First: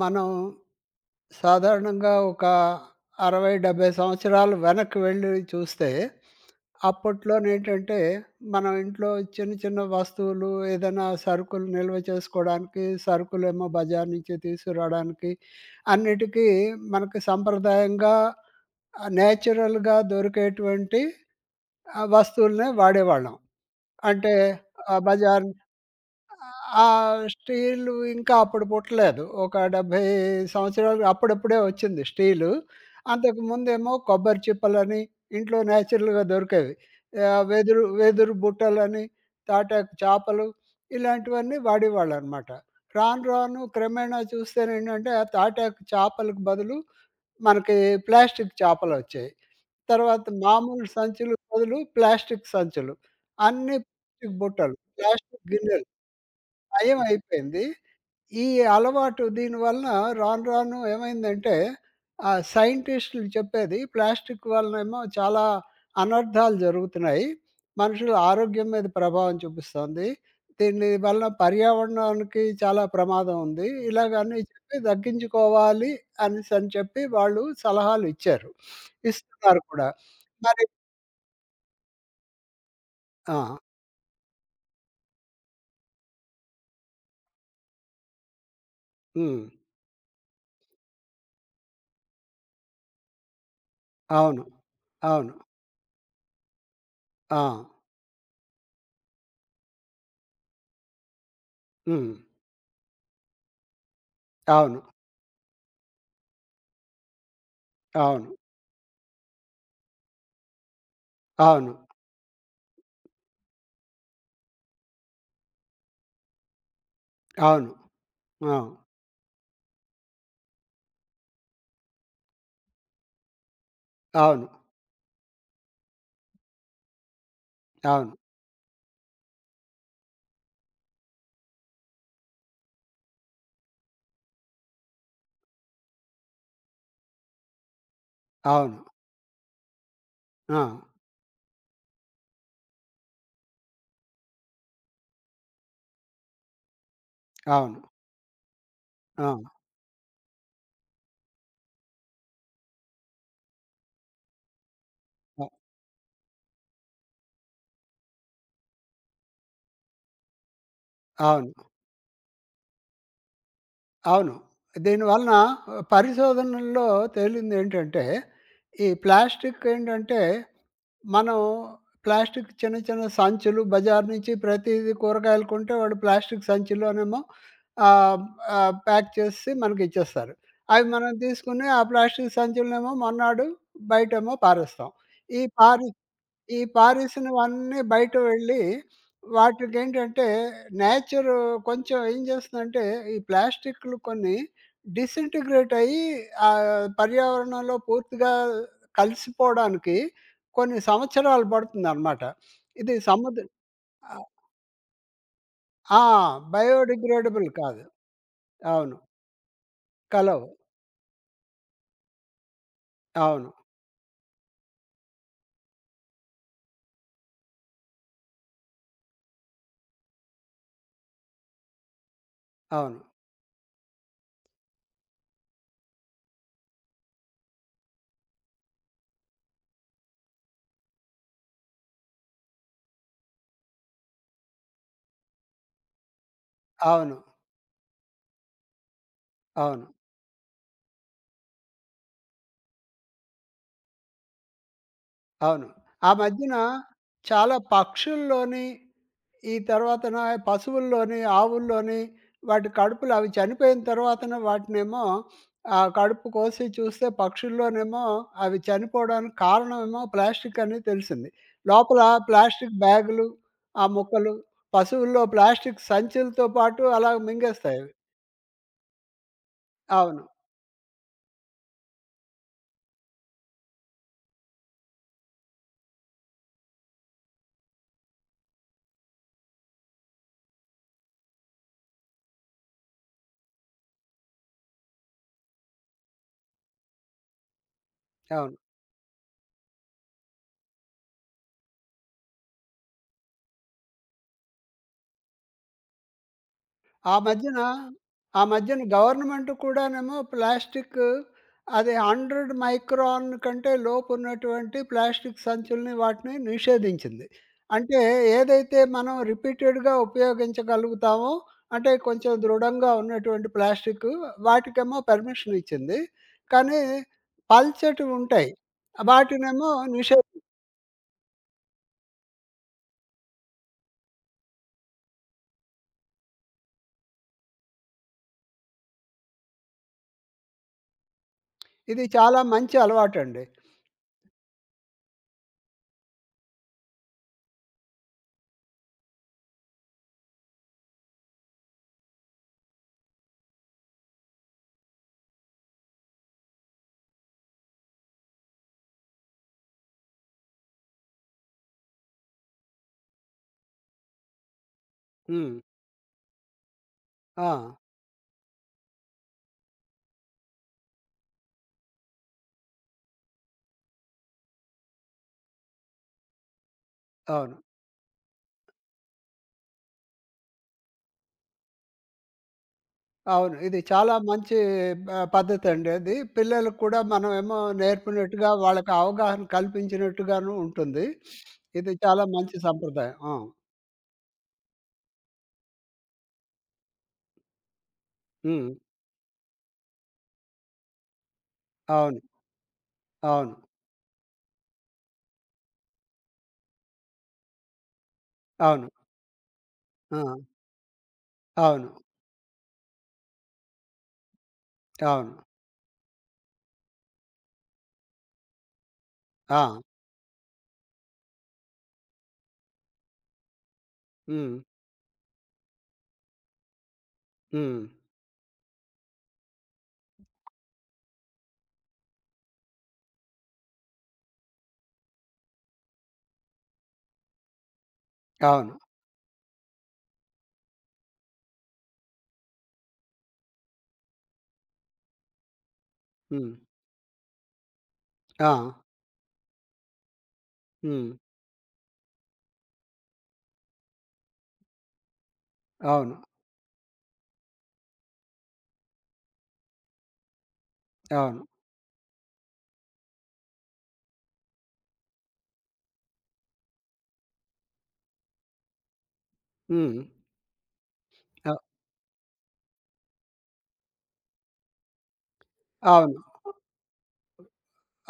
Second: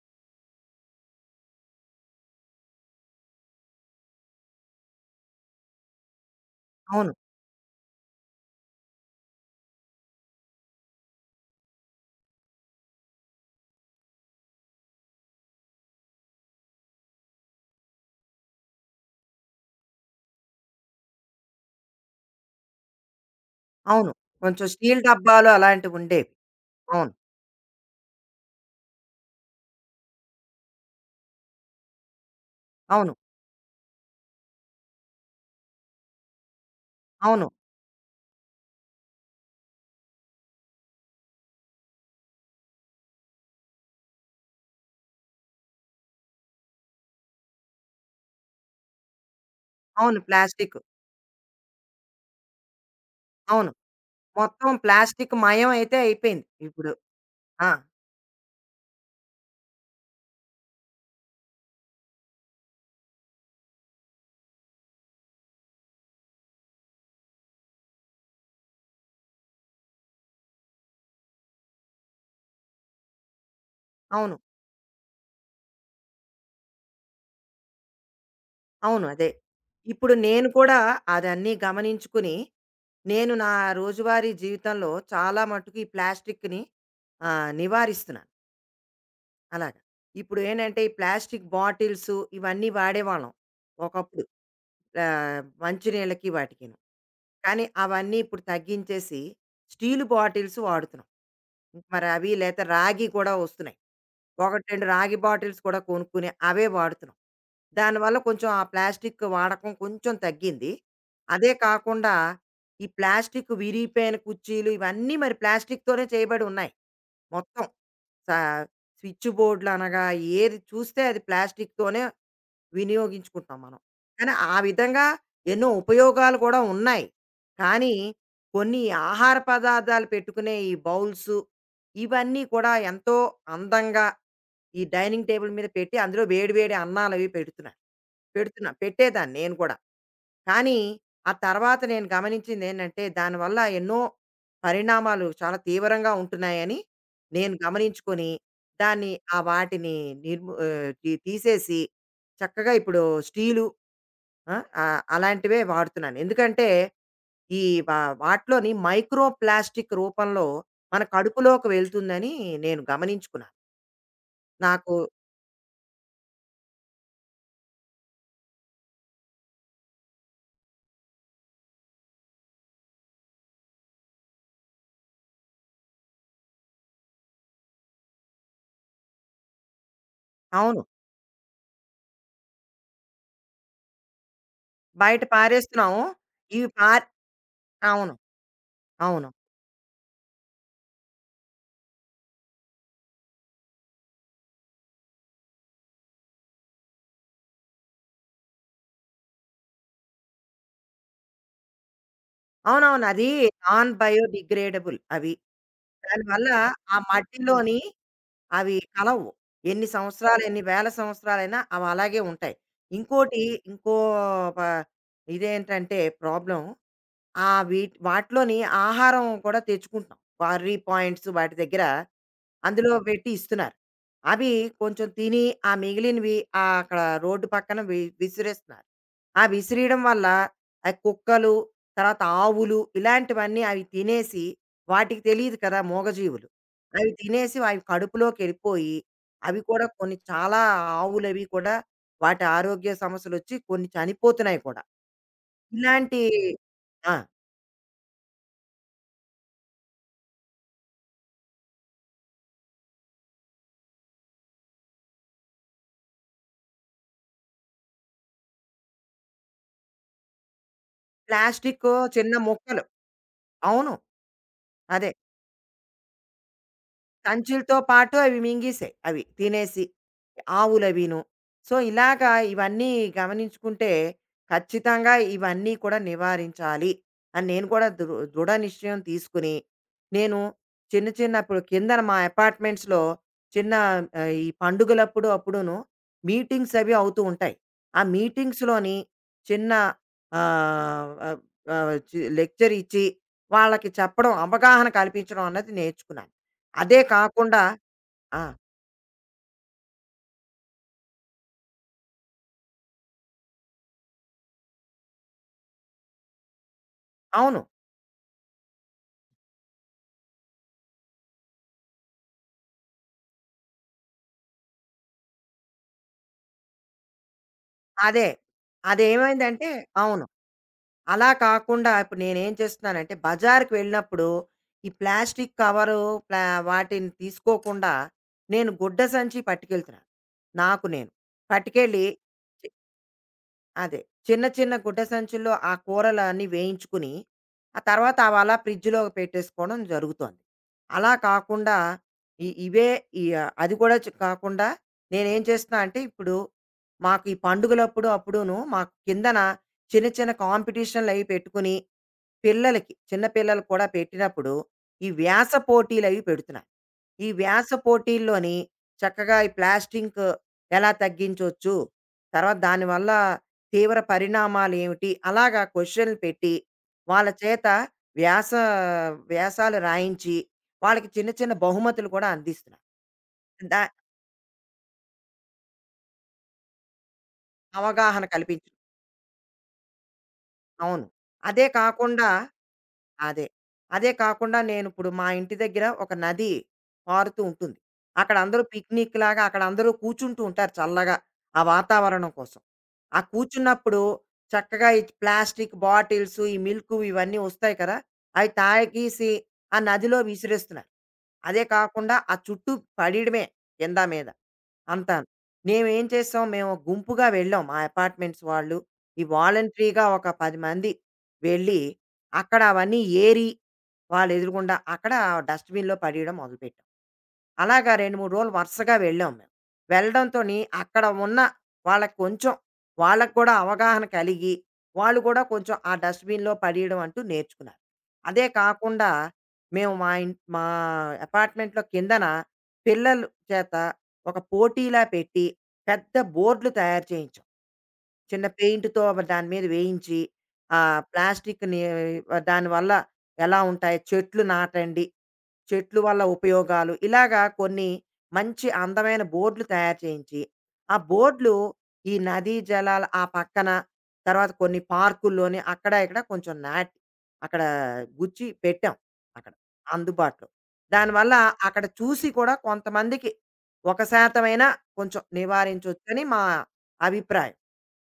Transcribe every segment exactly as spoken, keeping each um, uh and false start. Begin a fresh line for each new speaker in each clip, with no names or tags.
మనం సాధారణంగా ఒక అరవై, డెబ్బై సంవత్సరాలు వెనక్కి వెళ్ళి చూస్తే,
అవును.
అప్పట్లోనేంటంటే, మనం ఇంట్లో చిన్న, చిన్న వస్తువులు ఏదైనా సరుకులు నిల్వ చేసుకోవడానికి, సరుకులేమో బజార్ నుంచి తీసుకురావడానికి, అన్నిటికీ మనకి సంప్రదాయంగా ఆహ్, నేచురల్‌గా దొరికేటువంటి ఆహ్, వస్తువులనే వాడేవాళ్ళం.
అవును.
అంటే
కొంచెం స్టీల్
ఆహ్, బజార్
డబ్బాలు అలాంటివుండేవి.
ఆ
అవును.
స్టీలు ఇంకా అప్పుడు పుట్టలేదు. ఒక డెబ్బై సంవత్సరాలు అప్పుడప్పుడే వచ్చింది స్టీలు.
అవును.
అంతకుముందేమో కొబ్బరి చిప్పలని, ఇంట్లో నేచురల్‌గా దొరికేవి. ఆహ్,
అవును.
వెదురు వెదురు బుట్టలని, తాటాకు చేపలు ఇలాంటివన్నీ వాడేవాళ్ళనమాట. రాను రాను క్రమేణా చూస్తేనేంటంటే, ఆ తాటాకు చేపలకు బదులు మనకి ప్లాస్టిక్ చేపలొచ్చాయి.
అవును.
తర్వాత
ప్లాస్టిక్.
మామూలు సంచులు బదులు ప్లాస్టిక్ సంచులు.
అవును.
అన్నీ ప్లాస్టిక్
మొత్తం
బుట్టలు,
ప్లాస్టిక్
ప్లాస్టిక్
మయం
గిన్నెలు.
అయితే అయిపోయింది ఇప్పుడు.
నయమైపోయింది.
ఆ!
ఈ అలవాటు దీనివలన రాను రాను ఏమైందంటే, ఆ సైంటిస్టులు చెప్పేది ప్లాస్టిక్ వలనేమో చాలా అనర్థాలు జరుగుతున్నాయి. మనుషుల ఆరోగ్యం మీద ప్రభావం చూపిస్తోంది. దీని వలన పర్యావరణానికి చాలా ప్రమాదం ఉంది.
అవును.
ఇలాగన్నీ చెప్పి తగ్గించుకోవాలి అనేసని చెప్పి వాళ్ళు సలహాలు ఇచ్చారు.
అవును. అదే.
ఇస్తున్నారు కూడా.
ఇప్పుడు నేను
మరి
కూడా అదన్నీ గమనించుకుని, నేను నా
ఆ!
రోజువారీ జీవితంలో చాలా మట్టుకు ఈ ప్లాస్టిక్‌ని ఆహ్, నివారిస్తున్నాను.
హ్మ్.
అలాగా. ఇప్పుడు ఏంటంటే ఈ ప్లాస్టిక్ బాటిల్స్ ఇవన్నీ వాడేవాళ్ళం ఒకప్పుడు.
అవును. అవును.
ఆహ్, మంచినీళ్ళకి వాటికిను.
ఆ!
కానీ అవన్నీ ఇప్పుడు తగ్గించేసి స్టీల్ బాటిల్స్ వాడుతున్నాం. ఇంక మరి
హ్మ్.
అవి లేతే రాగి కూడా వస్తున్నాయి. ఒకటి,
అవును.
రెండు రాగి బాటిల్స్ కూడా కొనుక్కుని అవే వాడుతున్నాం. దానివల్ల
అవును.
కొంచెం ఆ ప్లాస్టిక్ వాడకం కొంచెం తగ్గింది. అదే
అవును.
కాకుండా ఈ ప్లాస్టిక్ విరిగిపోయిన కుర్చీలు ఇవన్నీ మరి ప్లాస్టిక్‌తోనే చేయబడి ఉన్నాయి. మొత్తం
అవును.
స స్విచ్ బోర్డ్‌లనగా ఏది చూస్తే అది ప్లాస్టిక్‌తోనే వినియోగించుకుంటాం మనం. కానీ
అవును.
ఆ విధంగా ఎన్నో ఉపయోగాలు కూడా ఉన్నాయి. కానీ
అవును.
కొన్ని ఆహార పదార్థాలు పెట్టుకునే ఈ బౌల్సు, ఇవన్నీ కూడా ఎంతో అందంగా ఈ డైనింగ్ టేబుల్ మీద పెట్టి అందులో వేడి వేడి అన్నాలవి పెడుతున్నాను. పెడుతున్నా
అవును. అవును.
పెట్టేదాన్ని నేను కూడా.
ఆ!
కానీ, ఆ తర్వాత నేను గమనించిందేంటంటే, దానివల్ల ఎన్నో పరిణామాలు చాలా తీవ్రంగా ఉంటున్నాయని నేను
అవును.
గమనించుకొని, దాన్ని
ఆ!
ఆ వాటిని నిర్ము ఆహ్, తీ తీసేసి చక్కగా ఇప్పుడు స్టీలు ఆ! ఆహ్, అలాంటివే వాడుతున్నాను. ఎందుకంటే, ఈ వా వాటిలోని మైక్రో ప్లాస్టిక్ రూపంలో మన
అ అవును.
కడుపులోకి వెళ్తుందని నేను గమనించుకున్నాను.
అవును.
నాకు
దీనివలన ఆహ్, పరిశోధనల్లో తేలిందేంటంటే, ఈ ప్లాస్టిక్ ఏంటంటే, మనం ప్లాస్టిక్ చిన్న చిన్న సంచులు బజార్ నుంచి ప్రతీదీ కూరగాయలు కొంటే వాడు ప్లాస్టిక్ సంచిలోనేమో ఆహ్, ఆహ్, ప్యాక్ చేసి మనకిచ్చేస్తారు.
అవును.
అవి మనం తీసుకుని ఆ ప్లాస్టిక్ సంచులనేమో మొన్నాడు బయటేమో పారేస్తాం.
బయట
ఈ పారి
పారేస్తున్నాము.
ఈ
ఇవి పార్
పారేసినవన్నీ
అవును.
బయట వెళ్ళి
అవును.
వాటికేంటంటే నేచర్ కొంచెం ఏం చేస్తుందంటే ఈ ప్లాస్టిక్‌లు కొన్ని డిసింటిగ్రేట్ అయ్యి ఆహ్, పర్యావరణంలో పూర్తిగా కలిసిపోవడానికి కొన్ని సంవత్సరాలు పడుతుందనమాట. ఇది
అవునవును. అది
సముద్ర
నాన్
ఆహ్,
బయోడిగ్రేడబుల్ అవి.
ఆ!
దానివల్ల ఆ
బయోడిగ్రేడబుల్
మట్టిలోని
కాదు.
అవి
అవును.
కలవు. ఎన్ని సంవత్సరాలు,
కలవు.
ఎన్ని వేల సంవత్సరాలైనా అవి అలాగే ఉంటాయి. ఇంకోటి
అవును.
ఇంకో ప ఇదేంటంటే ప్రాబ్లమ్ ఆ వీట్ వాటిలోని ఆహారం కూడా తెచ్చుకుంటున్నాం. క్వార్రీ పాయింట్స్ వాటి దగ్గర అందులో
అవును.
పెట్టి ఇస్తున్నారు. అవి కొంచెం తిని ఆ మిగిలినవి ఆహ్, అక్కడ రోడ్డు పక్కన వి విసిరేస్తున్నారు. ఆ విసిరియడం వల్ల ఆ కుక్కలు, తర్వాత ఆవులు ఇలాంటివన్నీ అవి తినేసి వాటికి తెలీదు కదా మూగజీవులు. అవి
అవును.
తినేసి అవి కడుపులోకెళ్ళిపోయి, అవి కూడా
అవును.
కొన్ని చాలా ఆవులవి కూడా వాటి ఆరోగ్య సమస్యలొచ్చి కొన్ని చనిపోతున్నాయి కూడా.
అవును. ఆ
ఇలాంటి
మధ్యన
ఆ!
చాలా పక్షుల్లోని ఈ తర్వాతన పశువుల్లోని, ఆవుల్లోని వాటి కడుపులు అవి చనిపోయిన తర్వాతన వాటినేమో ఆ కడుపు కోసి చూస్తే పక్షుల్లోనేమో అవి చనిపోవడానికి కారణమేమో ప్లాస్టిక్ అని తెలిసింది.
ప్లాస్టిక్కు
లోపల
చిన్న
ప్లాస్టిక్
ముక్కలు
బ్యాగులు, ఆ
అవును.
మొక్కలు,
అదే.
పశువుల్లో ప్లాస్టిక్ సంచులతో పాటు అలా
సంచులతో
మింగేస్తాయవి.
పాటు అవి మింగేసాయి అవి తినేసి.
అవును.
ఆవులవీను. సో, ఇలాగా ఇవన్నీ గమనించుకుంటే ఖచ్చితంగా ఇవన్నీ కూడా నివారించాలి అని నేను కూడా దృ దృఢ నిశ్చయం తీసుకుని, నేను చిన్న చిన్న ఇప్పుడు కిందన మా అపార్ట్మెంట్స్‌లో చిన్న ఆహ్, ఈ పండుగలప్పుడు అప్పుడును మీటింగ్స్ అవి అవుతూ ఉంటాయి. ఆ
అవును.
మీటింగ్స్‌లోని చిన్న ఆహ్, ఆహ్, ఆహ్, చి లెక్చర్ ఇచ్చి వాళ్ళకి చెప్పడం, అవగాహన కల్పించడం అన్నది నేర్చుకున్నాను. అదే
ఆ మధ్యన
కాకుండా ఆ!
ఆ మధ్యన గవర్నమెంట్ కూడానేమో ప్లాస్టిక్ అది వంద మైక్రాన్ కంటే లోపు ఉన్నటువంటి ప్లాస్టిక్ సంచుల్ని, వాటిని నిషేధించింది.
అవును.
అంటే ఏదైతే మనం రిపీటెడ్‌గా ఉపయోగించగలుగుతామో, అంటే కొంచెం దృఢంగా ఉన్నటువంటి ప్లాస్టిక్ వాటికేమో పర్మిషన్ ఇచ్చింది. కానీ పల్చటివి
అదే.
ఉంటాయి.
అదేమైందంటే
వాటినేమో
అవును.
నిషేధి
అలా కాకుండా ఇప్పుడు నేనేం చేస్తున్నానంటే బజారుకి వెళ్ళినప్పుడు ఈ ప్లాస్టిక్ కవరు ప్లా వాటిని తీసుకోకుండా నేను గుడ్డ సంచి పట్టుకెళ్తున్నాను. నాకు నేను.
ఇది
పట్టుకెళ్ళి
చాలా మంచి అలవాటండి.
అదే. చిన్న చిన్న గుడ్డ సంచుల్లో ఆ కూరలన్నీ వేయించుకుని, ఆ తర్వాత అవి అలా ఫ్రిడ్జ్‌లో పెట్టేసుకోవడం జరుగుతోంది. అలా కాకుండా ఇ ఇవే ఈ ఆ, అది కూడా చ్ కాకుండా నేనేం చేస్తున్నా అంటే ఇప్పుడు మాకు ఈ పండుగలప్పుడు అప్పుడూను మాకు కిందన చిన్న చిన్న కాంపిటీషన్‌లవి పెట్టుకుని పిల్లలకి, చిన్న పిల్లలకి కూడా పెట్టినప్పుడు, ఈ వ్యాస
హ్మ్.
పోటీలవి పెడుతున్నారు. ఈ
ఆ!
వ్యాస పోటీల్లోని చక్కగా ఈ ప్లాస్టింకు ఎలా తగ్గించొచ్చు? తర్వాత దానివల్ల తీవ్ర పరిణామాలేమిటి? అలాగా క్వెషన్‌లు పెట్టి, వాళ్ళ
అవును.
చేత వ్యాస వ్యాసాలు రాయించి, వాళ్ళకి చిన్న చిన్న బహుమతులు కూడా అందిస్తున్నారు.
అవును. ఇది
దా
చాలా మంచి ఆహ్, పద్ధతండి అది. పిల్లలకు కూడా మనమేమో
అవగాహన
నేర్పినట్టుగా,
కల్పించడం.
వాళ్ళకి అవగాహన కల్పించినట్టుగాను
అవును.
ఉంటుంది.
అదే
ఇది చాలా
కాకుండా
మంచి సంప్రదాయం. ఆ!
అదే. అదే కాకుండా నేనిప్పుడు మా ఇంటి దగ్గర ఒక నది పారుతూ ఉంటుంది. అక్కడ అందరూ
హ్మ్.
పిక్నిక్ లాగా అక్కడ అందరూ కూర్చుంటూ ఉంటారు చల్లగా ఆ
అవును.
వాతావరణం కోసం. ఆ
అవును.
కూర్చున్నప్పుడు చక్కగా ఈ ప్లాస్టిక్ బాటిల్స్, ఈ మిల్కు ఇవన్నీ వస్తాయి కదా! అవి
అవును.
తాగేసి ఆ నదిలో
ఆ!
విసిరేస్తున్నారు. అదే
అవును.
కాకుండా ఆ చుట్టూ పడియడమే కింద మీద అంతాను.
అవును.
మేమేం చేసాం, మేము గుంపుగా వెళ్ళాం మా అపార్ట్‌మెంట్స్ వాళ్ళు. ఈ
ఆ!
వాలంటరీగా ఒక పది మంది వెళ్ళి, అక్కడ అవన్నీ ఏరి,
హ్మ్.
వాళ్ళెదురుగుండా అక్కడ డస్ట్‌బిన్‌లో పడేయడం మొదలుపెట్టాం.
హ్మ్.
అలాగా రెండు, మూడు రోజులు వరుసగా వెళ్ళాం మేము. వెళ్ళడంతోని అక్కడ ఉన్న వాళ్ళకి కొంచెం వాళ్ళకి కూడా అవగాహన కలిగి, వాళ్ళు కూడా కొంచెం ఆ డస్ట్‌బిన్‌లో పడేయడం అంటూ నేర్చుకున్నారు. అదే
అవును.
కాకుండా మేము మా ఇన్ మా అపార్ట్మెంట్‌లో కిందన పిల్లలు చేత ఒక పోటీలా పెట్టి, పెద్ద
హ్మ్.
బోర్డులు తయారు చేయించాం. చిన్న
ఆ!
పెయింట్‌తో దాని మీద వేయించి, ఆహ్,
హ్మ్.
ప్లాస్టిక్‌ని దానివల్ల ఎలా ఉంటాయి చెట్లు నాటండి చెట్లు
అవును.
వల్ల ఉపయోగాలు ఇలాగా కొన్ని మంచి అందమైన బోర్డులు తయారు చేయించి ఆ
అవును.
బోర్డులు ఈ నదీ జలాల ఆ పక్కన తర్వాత కొన్ని పార్కుల్లోని అక్కడ ఇక్కడ కొంచెం నాటి అక్కడ గుచ్చి పెట్టాం అక్కడ
హ్మ్.
అందుబాటులో దానివల్ల
అ
అక్కడ చూసి కూడా కొంతమందికి ఒక శాతమైనా కొంచెం
అవును.
నివారించవచ్చని మా అభిప్రాయం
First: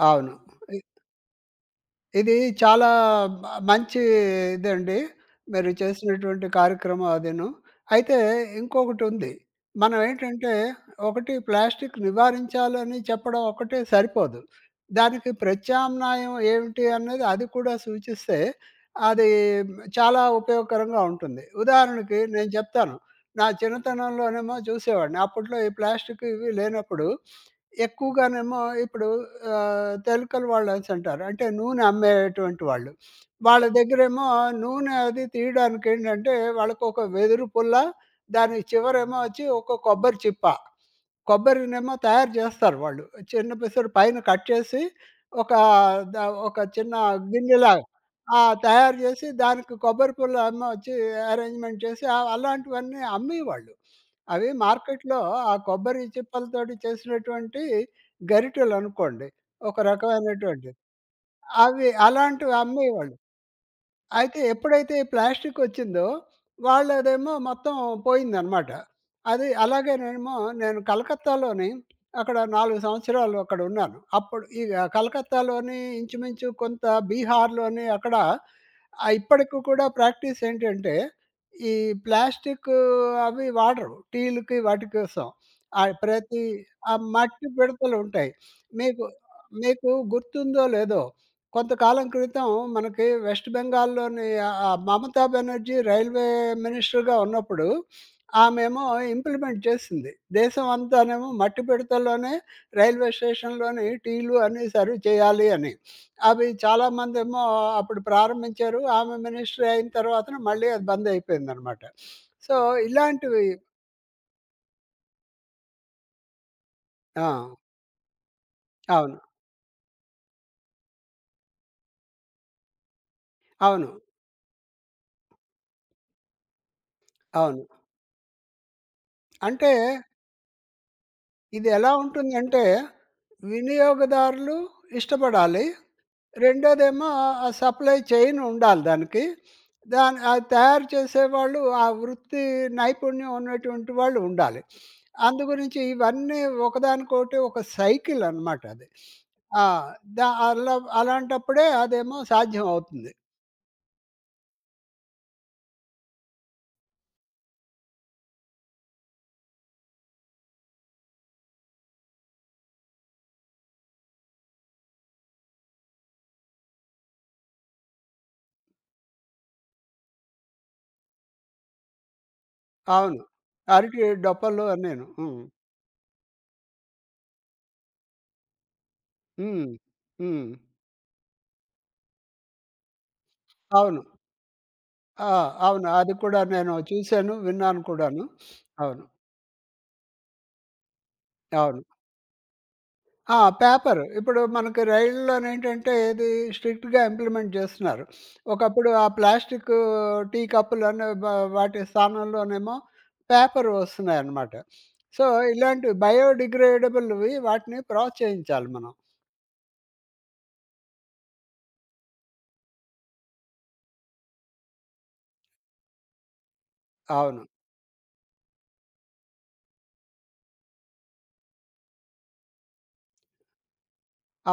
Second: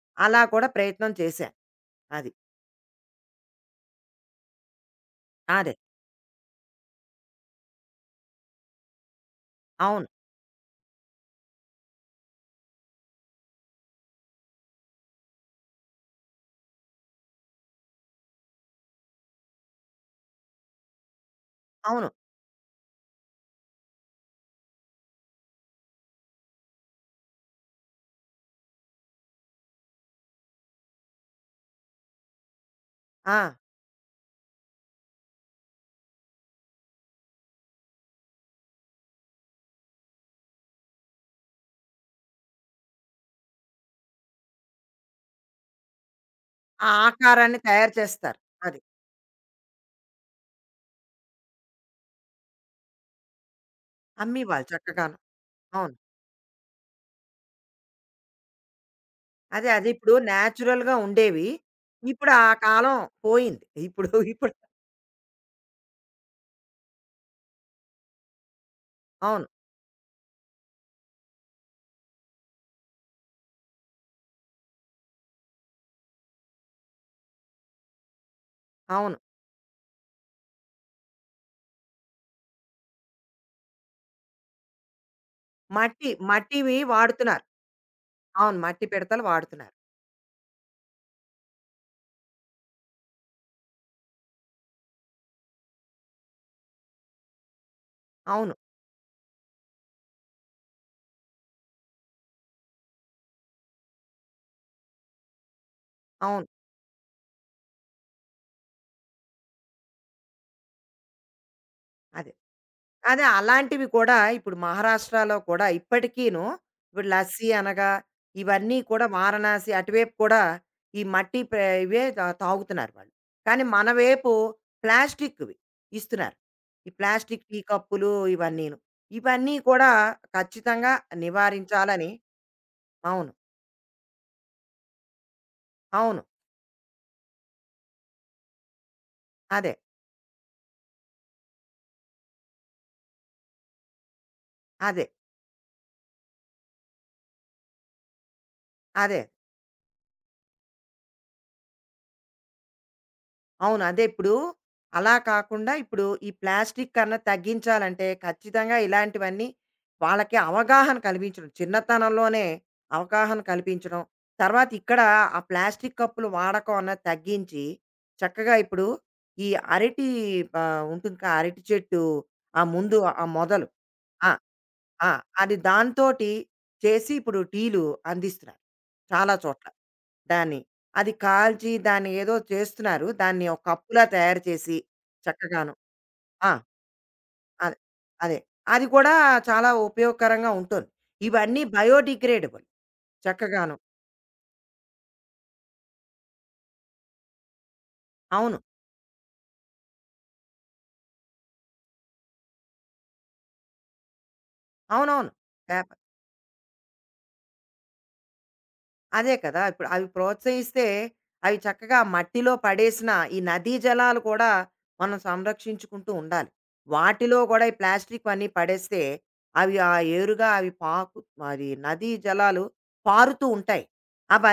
అవును.
అలా కూడా
ఇ
ప్రయత్నం చేశాను అది
ఇది చాలా మ మంచి ఇదండి. మీరు
అదే
చేసినటువంటి కార్యక్రమం అదీను. అయితే ఇంకొకటుంది. మనం
అవును
ఏంటంటే ఒకటి ప్లాస్టిక్ నివారించాలని చెప్పడం ఒకటే సరిపోదు. దానికి ప్రత్యామ్నాయం ఏమిటి అన్నది అది కూడా సూచిస్తే అది చాలా ఉపయోగకరంగా ఉంటుంది.
అవును
ఉదాహరణకి నేను చెప్తాను. నా చిన్నతనంలోనేమో చూసేవాడిని. అప్పట్లో ఈ ప్లాస్టిక్ ఇవి లేనప్పుడు ఎక్కువగానేమో ఇప్పుడు ఆహ్, కెమికల్ వాళ్ళంటారు. అంటే నూనె అమ్మేటువంటి వాళ్ళు.
ఆ
వాళ్ళ దగ్గరేమో నూనె అది తీయడానికేంటంటే వాళ్ళకొక వెదురు పుల్ల, దానికి చివరేమో వచ్చి ఒక కొబ్బరి చిప్ప. కొబ్బరినేమో తయారు చేస్తారు వాళ్ళు. చిన్న పిసరు పైన కట్ చేసి ఒక ద ఒక
ఆ
చిన్న
ఆకారాన్ని
గిన్నెలా
తయారు చేస్తారు
ఆ!
అది
తయారు చేసి దానికి కొబ్బరి పుల్ల ఏమో వచ్చి అరేంజ్‌మెంట్ చేసి ఆహ్, అలాంటివన్నీ అమ్మేవాళ్ళు.
అమ్మి
అవి
వాళ్ళు చక్కగా
మార్కెట్‌లో ఆ
అవును.
కొబ్బరి చిప్పలతోటి చేసినటువంటి గరిటెలనుకోండి.
అదే.
ఒక
అదే. ఇప్పుడు
రకమైనటువంటిది.
నేచురల్‌గా ఉండేవి.
అవి
ఇప్పుడు ఆ
అలాంటివి
కాలం
అమ్మేవాళ్ళు.
పోయింది. ఇప్పుడు
అయితే
ఇప్పుడు
ఎప్పుడైతే ప్లాస్టిక్ వచ్చిందో వాళ్ళదేమో మొత్తం పోయిందనమాట.
అవును.
అది అలాగేనేమో నేను కలకత్తాలోని అక్కడ నాలుగు సంవత్సరాలు అక్కడ ఉన్నాను. అప్పుడు ఇగ కలకత్తాలోని ఇంచుమించు కొంత బీహార్‌లోని అక్కడ ఆహ్,
అవును.
ఇప్పటికి కూడా ప్రాక్టీస్ ఏంటంటే ఈ ప్లాస్టిక్ అవి వాడరు. టీలకి వాటి కోసం. ఆహ్,
మట్టి
ప్రతి
మట్టివి
ఆ
వాడుతున్నారు.
మట్టి పిడతలుంటాయి.
అవును. మట్టి
మీకు
పిడతలు వాడుతున్నారు.
మీకు గుర్తుందో లేదో కొంతకాలం క్రితం మనకి వెస్ట్ బెంగాల్‌లోని ఆహ్, మమతా బెనర్జీ రైల్వే మినిస్టర్‌గా ఉన్నప్పుడు,
అవును.
ఆమేమో ఇంప్లిమెంట్ చేసింది. దేశం అంతానేమో మట్టి పిడతల్లోనే రైల్వే స్టేషన్‌లోని టీలు అన్నీ సర్వ్ చేయాలి అని.
అవును.
అవి చాలామందేమో అప్పుడు ప్రారంభించారు. ఆమె మినిస్టర్ అయిన తర్వాతన మళ్ళీ అది బంద్ అయిపోయిందనమాట.
అదే.
సో,
అదే
ఇలాంటివి
అలాంటివి కూడా ఇప్పుడు మహారాష్ట్రలో కూడా ఇప్పటికీను ఇప్పుడు
ఆ!
లస్సీ అనగా ఇవన్నీ కూడా
అవును.
వారణాసి అటువైపు కూడా ఈ మట్టి ప్ర- ఇవే తా- తాగుతున్నారు వాళ్ళు కానీ మన
అవును.
వైపు ప్లాస్టిక్వి ఇస్తున్నారు ఈ ప్లాస్టిక్ టీ
అవును.
కప్పులు ఇవన్నీను ఇవన్నీ
అంటే
కూడా ఖచ్చితంగా
ఇది ఎలా
నివారించాలని
ఉంటుందంటే,
అవును
వినియోగదారులు ఇష్టపడాలి.
అవును
రెండోదేమో ఆ సప్లై చైన్ ఉండాలి దానికి.
అదే
దాన్ని అది తయారు చేసేవాళ్ళు ఆ వృత్తి నైపుణ్యం ఉన్నటువంటి వాళ్ళు ఉండాలి.
అదే
అందు గురించి ఇవన్నీ ఒకదానికొకటి ఒక సైకిల్ అనమాట అది.
అదే
ఆ! ద అలా అలాంటప్పుడే అదేమో సాధ్యం అవుతుంది.
అవును. అదే ఇప్పుడు అలా కాకుండా ఇప్పుడు ఈ ప్లాస్టిక్ అన్నది తగ్గించాలంటే ఖచ్చితంగా ఇలాంటివన్నీ వాళ్ళకి అవగాహన కల్పించడం. చిన్నతనంలోనే అవగాహన కల్పించడం. తర్వాత ఇక్కడ ఆ ప్లాస్టిక్ కప్పులు వాడకం అన్నది తగ్గించి చక్కగా ఇప్పుడు ఈ అరటి ఆహ్, ఉంటుంది కదా! అరటి చెట్టు ఆ ముందు
అవును.
ఆ మొదలు.
అరటి
ఆ!
డొప్పలు అన్నీను.
ఆ!
హ్మ్.
అది దాంతోటి చేసి ఇప్పుడు టీలు అందిస్తున్నారు. చాలా చోట్ల.
హ్మ్. హ్మ్.
దాన్ని అది కాల్చి దాన్ని ఏదో చేస్తున్నారు. దాన్ని ఒక
అవును.
కప్పులా తయారు చేసి
ఆ!
చక్కగాను.
అవును. అది కూడా
ఆ!
నేను చూసాను,
అదే.
విన్నాను కూడాను.
అదే. అది
అవును.
కూడా చాలా ఉపయోగకరంగా ఉంటుంది. ఇవన్నీ
అవును.
బయోడిగ్రేడబుల్
ఆ!
చక్కగాను.
పేపరు. ఇప్పుడు మనకి రైళ్ళలోనేంటంటే ఏది స్ట్రిక్ట్‌గా ఇంప్లిమెంట్ చేస్తున్నారు.
అవును.
ఒకప్పుడు ఆ ప్లాస్టికు టీ కప్పులనే బ వాటి స్థానంలోనేమో పేపర్ వస్తున్నాయన్నమాట. సో,
అవునవును.
ఇలాంటి
పేపర్
బయోడిగ్రేడబుల్‌వి వాటిని ప్రోత్సహించాలి మనం.
అదే కదా! ఇప్పుడు అవి ప్రోత్సహిస్తే, అవి చక్కగా మట్టిలో పడేసిన ఈ నదీ జలాలు కూడా మనం సంరక్షించుకుంటూ ఉండాలి. వాటిలో
అవును.
గూడా ఈ ప్లాస్టిక్‌వన్నీ పడేస్తే, అవి ఆ ఏరుగా అవి పాకు అది నదీ జలాలు పారుతూ ఉంటాయి.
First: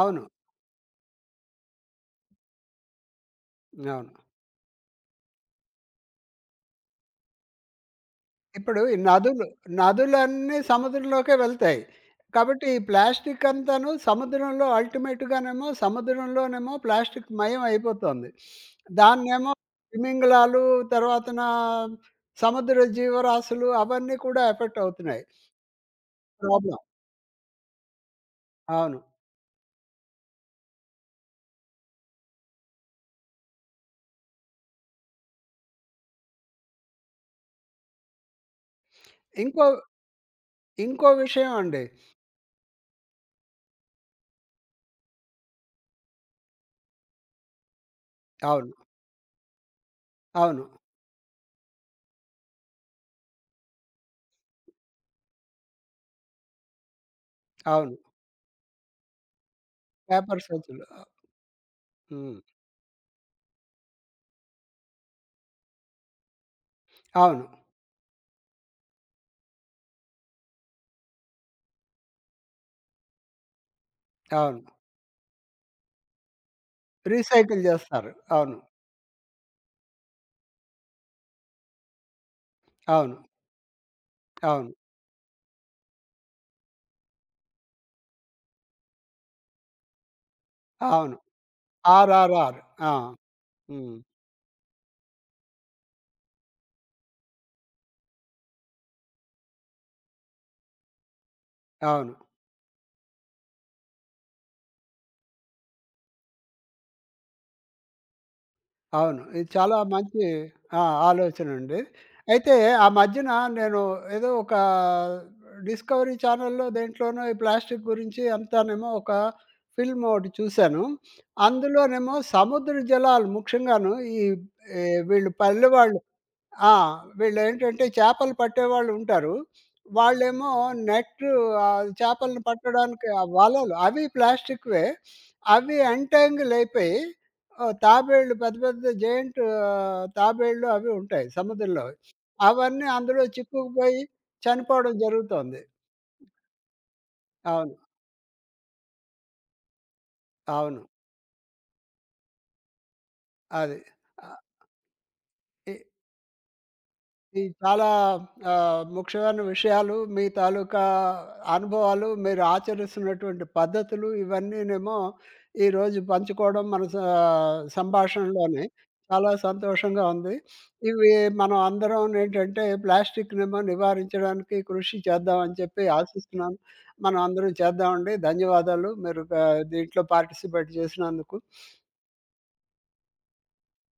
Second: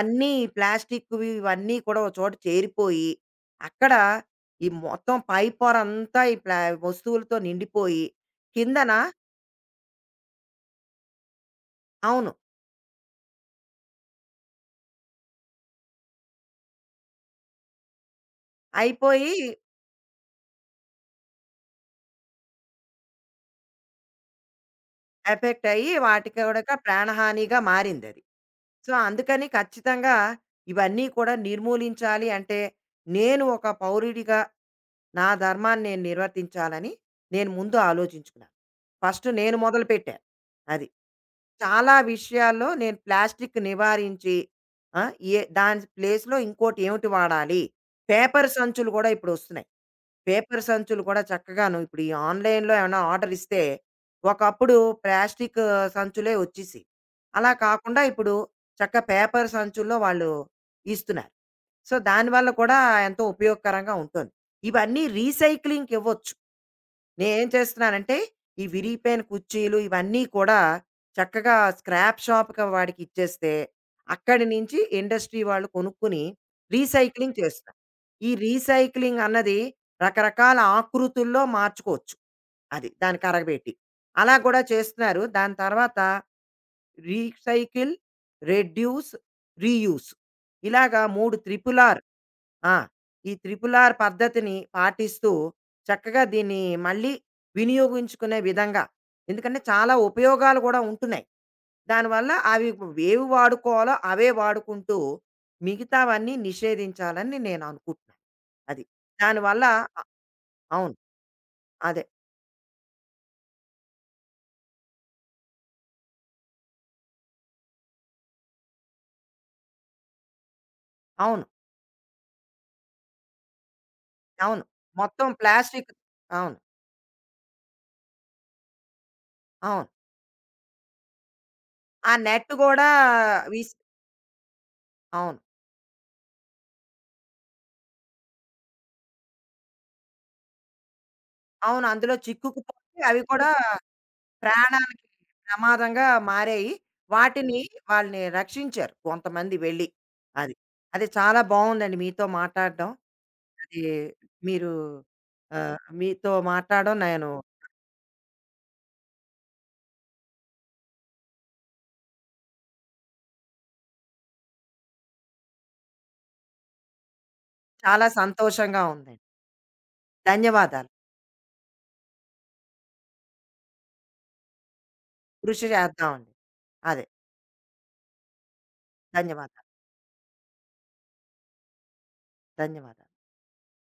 అవును.
ప్లాస్టిక్‌వి ఇవన్నీ కూడా ఒక చోట చేరిపోయి, అక్కడ
అవును.
ఈ మొత్తం పై పొరంతా ఈ ప్లా వస్తువులతో నిండిపోయి,
ఇప్పుడు
కిందన
ఈ నదులు నదులన్నీ సముద్రంలోకే వెళ్తాయి.
అవును.
కాబట్టి ఈ ప్లాస్టిక్ అంతాను సముద్రంలో అల్టిమేట్‌గానేమో సముద్రంలోనేమో ప్లాస్టిక్ మయం అయిపోతుంది.
అయిపోయి
దాన్నేమో తిమింగలాలు, తర్వాతన సముద్ర జీవరాశులు అవన్నీ కూడా ఎఫెక్ట్ అవుతున్నాయి.
ఎఫెక్ట్ అయ్యి వాటికి కూడా
ప్రాబ్లమ్.
ప్రాణహానిగా మారిందది. సో,
అవును.
అందుకని ఖచ్చితంగా ఇవన్నీ కూడా నిర్మూలించాలి అంటే, నేను ఒక పౌరుడిగా నా ధర్మాన్ని నేను నిర్వర్తించాలని నేను ముందు ఆలోచించుకున్నాను. ఫస్ట్ నేను
ఇంకో
మొదలుపెట్టా. అది.
ఇంకో విషయం అండి.
చాలా విషయాల్లో నేను ప్లాస్టిక్ నివారించి ఆ! ఏ దాని ప్లేస్‌లో ఇంకోటి ఏమిటి వాడాలి? పేపర్
అవును.
సంచులు కూడా ఇప్పుడొస్తున్నాయి. పేపర్
అవును.
సంచులు కూడా చక్కగాను ఇప్పుడు ఈ ఆన్‌లైన్‌లో ఏమైనా ఆర్డర్ ఇస్తే, ఒకప్పుడు ప్లాస్టిక్ సంచులే వచ్చేసేవి. అలా
అవును.
కాకుండా ఇప్పుడు చక్క పేపర్ సంచుల్లో వాళ్ళు
పేపర్ సంచులు. ఆహ్,
ఇస్తున్నారు. సో,
హ్మ్.
దానివల్ల కూడా ఎంతో ఉపయోగకరంగా ఉంటుంది. ఇవన్నీ రీసైక్లింగ్‌కివ్వచ్చు.
అవును.
నేనేం చేస్తున్నానంటే, ఈ విరిగిపోయిన కుర్చీలు ఇవన్నీ కూడా చక్కగా స్క్రాప్ షాప్‌కి వాడికి ఇచ్చేస్తే, అక్కడి
అవును.
నుంచి ఇండస్ట్రీ వాళ్ళు కొనుక్కొని రీసైక్లింగ్
రీసైకిల్
చేస్తున్నారు.
చేస్తారు.
ఈ
అవును.
రీసైక్లింగ్ అన్నది రకరకాల ఆకృతుల్లో మార్చుకోవచ్చు. అది
అవును.
దానికి అరగబెట్టి. అలా కూడా
అవును.
చేస్తున్నారు. దాని తర్వాత రీసైకిల్, రెడ్యూస్, రీయూస్ ఇలాగా
అవును.
మూడు త్రిపుల్ ఆర్
ఆర్ఆర్ఆర్.
ఆ!
ఆ!
ఈ త్రిపుల్ ఆర్
హ్మ్.
పద్ధతిని పాటిస్తూ చక్కగా దీన్ని మళ్ళీ వినియోగించుకునే విధంగా ఎందుకంటే చాలా ఉపయోగాలు కూడా ఉంటున్నాయి.
అవును.
దానివల్ల అవి ఏవి వాడుకోవాలో అవే వాడుకుంటూ మిగతావన్నీ నిషేధించాలని నేను అనుకుంటున్నాను. అది.
అవును. ఇది
దానివల్ల
చాలా
అ
మంచి ఆ!
అవును.
ఆలోచనండి.
అదే.
అయితే ఆ మధ్యన నేను ఏదో ఒక డిస్కవరీ ఛానెల్‌లో దేంట్లోనో ఈ ప్లాస్టిక్ గురించి అంతానేమో ఒక ఫిల్మ్ ఒకటి చూశాను.
అవును.
అందులోనేమో సముద్ర జలాలు ముఖ్యంగాను ఈ
అవును.
ఈ
మొత్తం
వీళ్ళు
ప్లాస్టిక్
పల్లెవాళ్ళు
అవును.
ఆ! వీళ్ళేంటంటే చేపలు పట్టేవాళ్ళు ఉంటారు.
అవును.
వాళ్ళేమో నెట్టు ఆహ్,
ఆ
చేపలను
నెట్ గూడా
పట్టడానికి ఆ
విస్
వలలు అవి ప్లాస్టిక్‌వే.
అవును.
అవి ఎంటాంగిల్ అయిపోయి ఆహ్, తాబేళ్లు పెద్ద పెద్ద జెయింట్ తాబేళ్లు అవి ఉంటాయి
అవును.
సముద్రంలోవి.
అందులో
అవన్నీ
చిక్కుకుపోయి అవి
అందులో
కూడా
చిక్కుకుపోయి చనిపోవడం
ప్రాణానికి
జరుగుతోంది.
ప్రమాదంగా మారాయి. వాటిని
అవును.
వాళ్ళని రక్షించారు కొంతమంది వెళ్ళి. అది.
అవును.
అది చాలా బావుందండి మీతో మాట్లాడడం.
అది.
అది
ఆహ్,
మీరు
ఇ
ఆహ్, మీతో మాట్లాడడం నేను
ఇది చాలా ఆహ్, ముఖ్యమైన విషయాలు మీ తాలూకా అనుభవాలు, మీరు ఆచరిస్తున్నటువంటి పద్ధతులు ఇవన్నీనేమో ఈరోజు పంచుకోవడం మన సా
చాలా
సంభాషణలోనే
సంతోషంగా ఉందండి.
చాలా సంతోషంగా ఉంది.
ధన్యవాదాలు.
ఇవి మనం అందరం ఏంటంటే ప్లాస్టిక్‌నేమో నివారించడానికి కృషి చేద్దామని
కృషి
చెప్పి
చేద్దామండి.
ఆశిస్తున్నాను.
అదే.
మనం అందరం చేద్దామండి. ధన్యవాదాలు. మీరు ఆహ్,
ధన్యవాదాలు.
దీంట్లో పార్టిసిపేట్ చేసినందుకు.
ధన్యవాదాలు.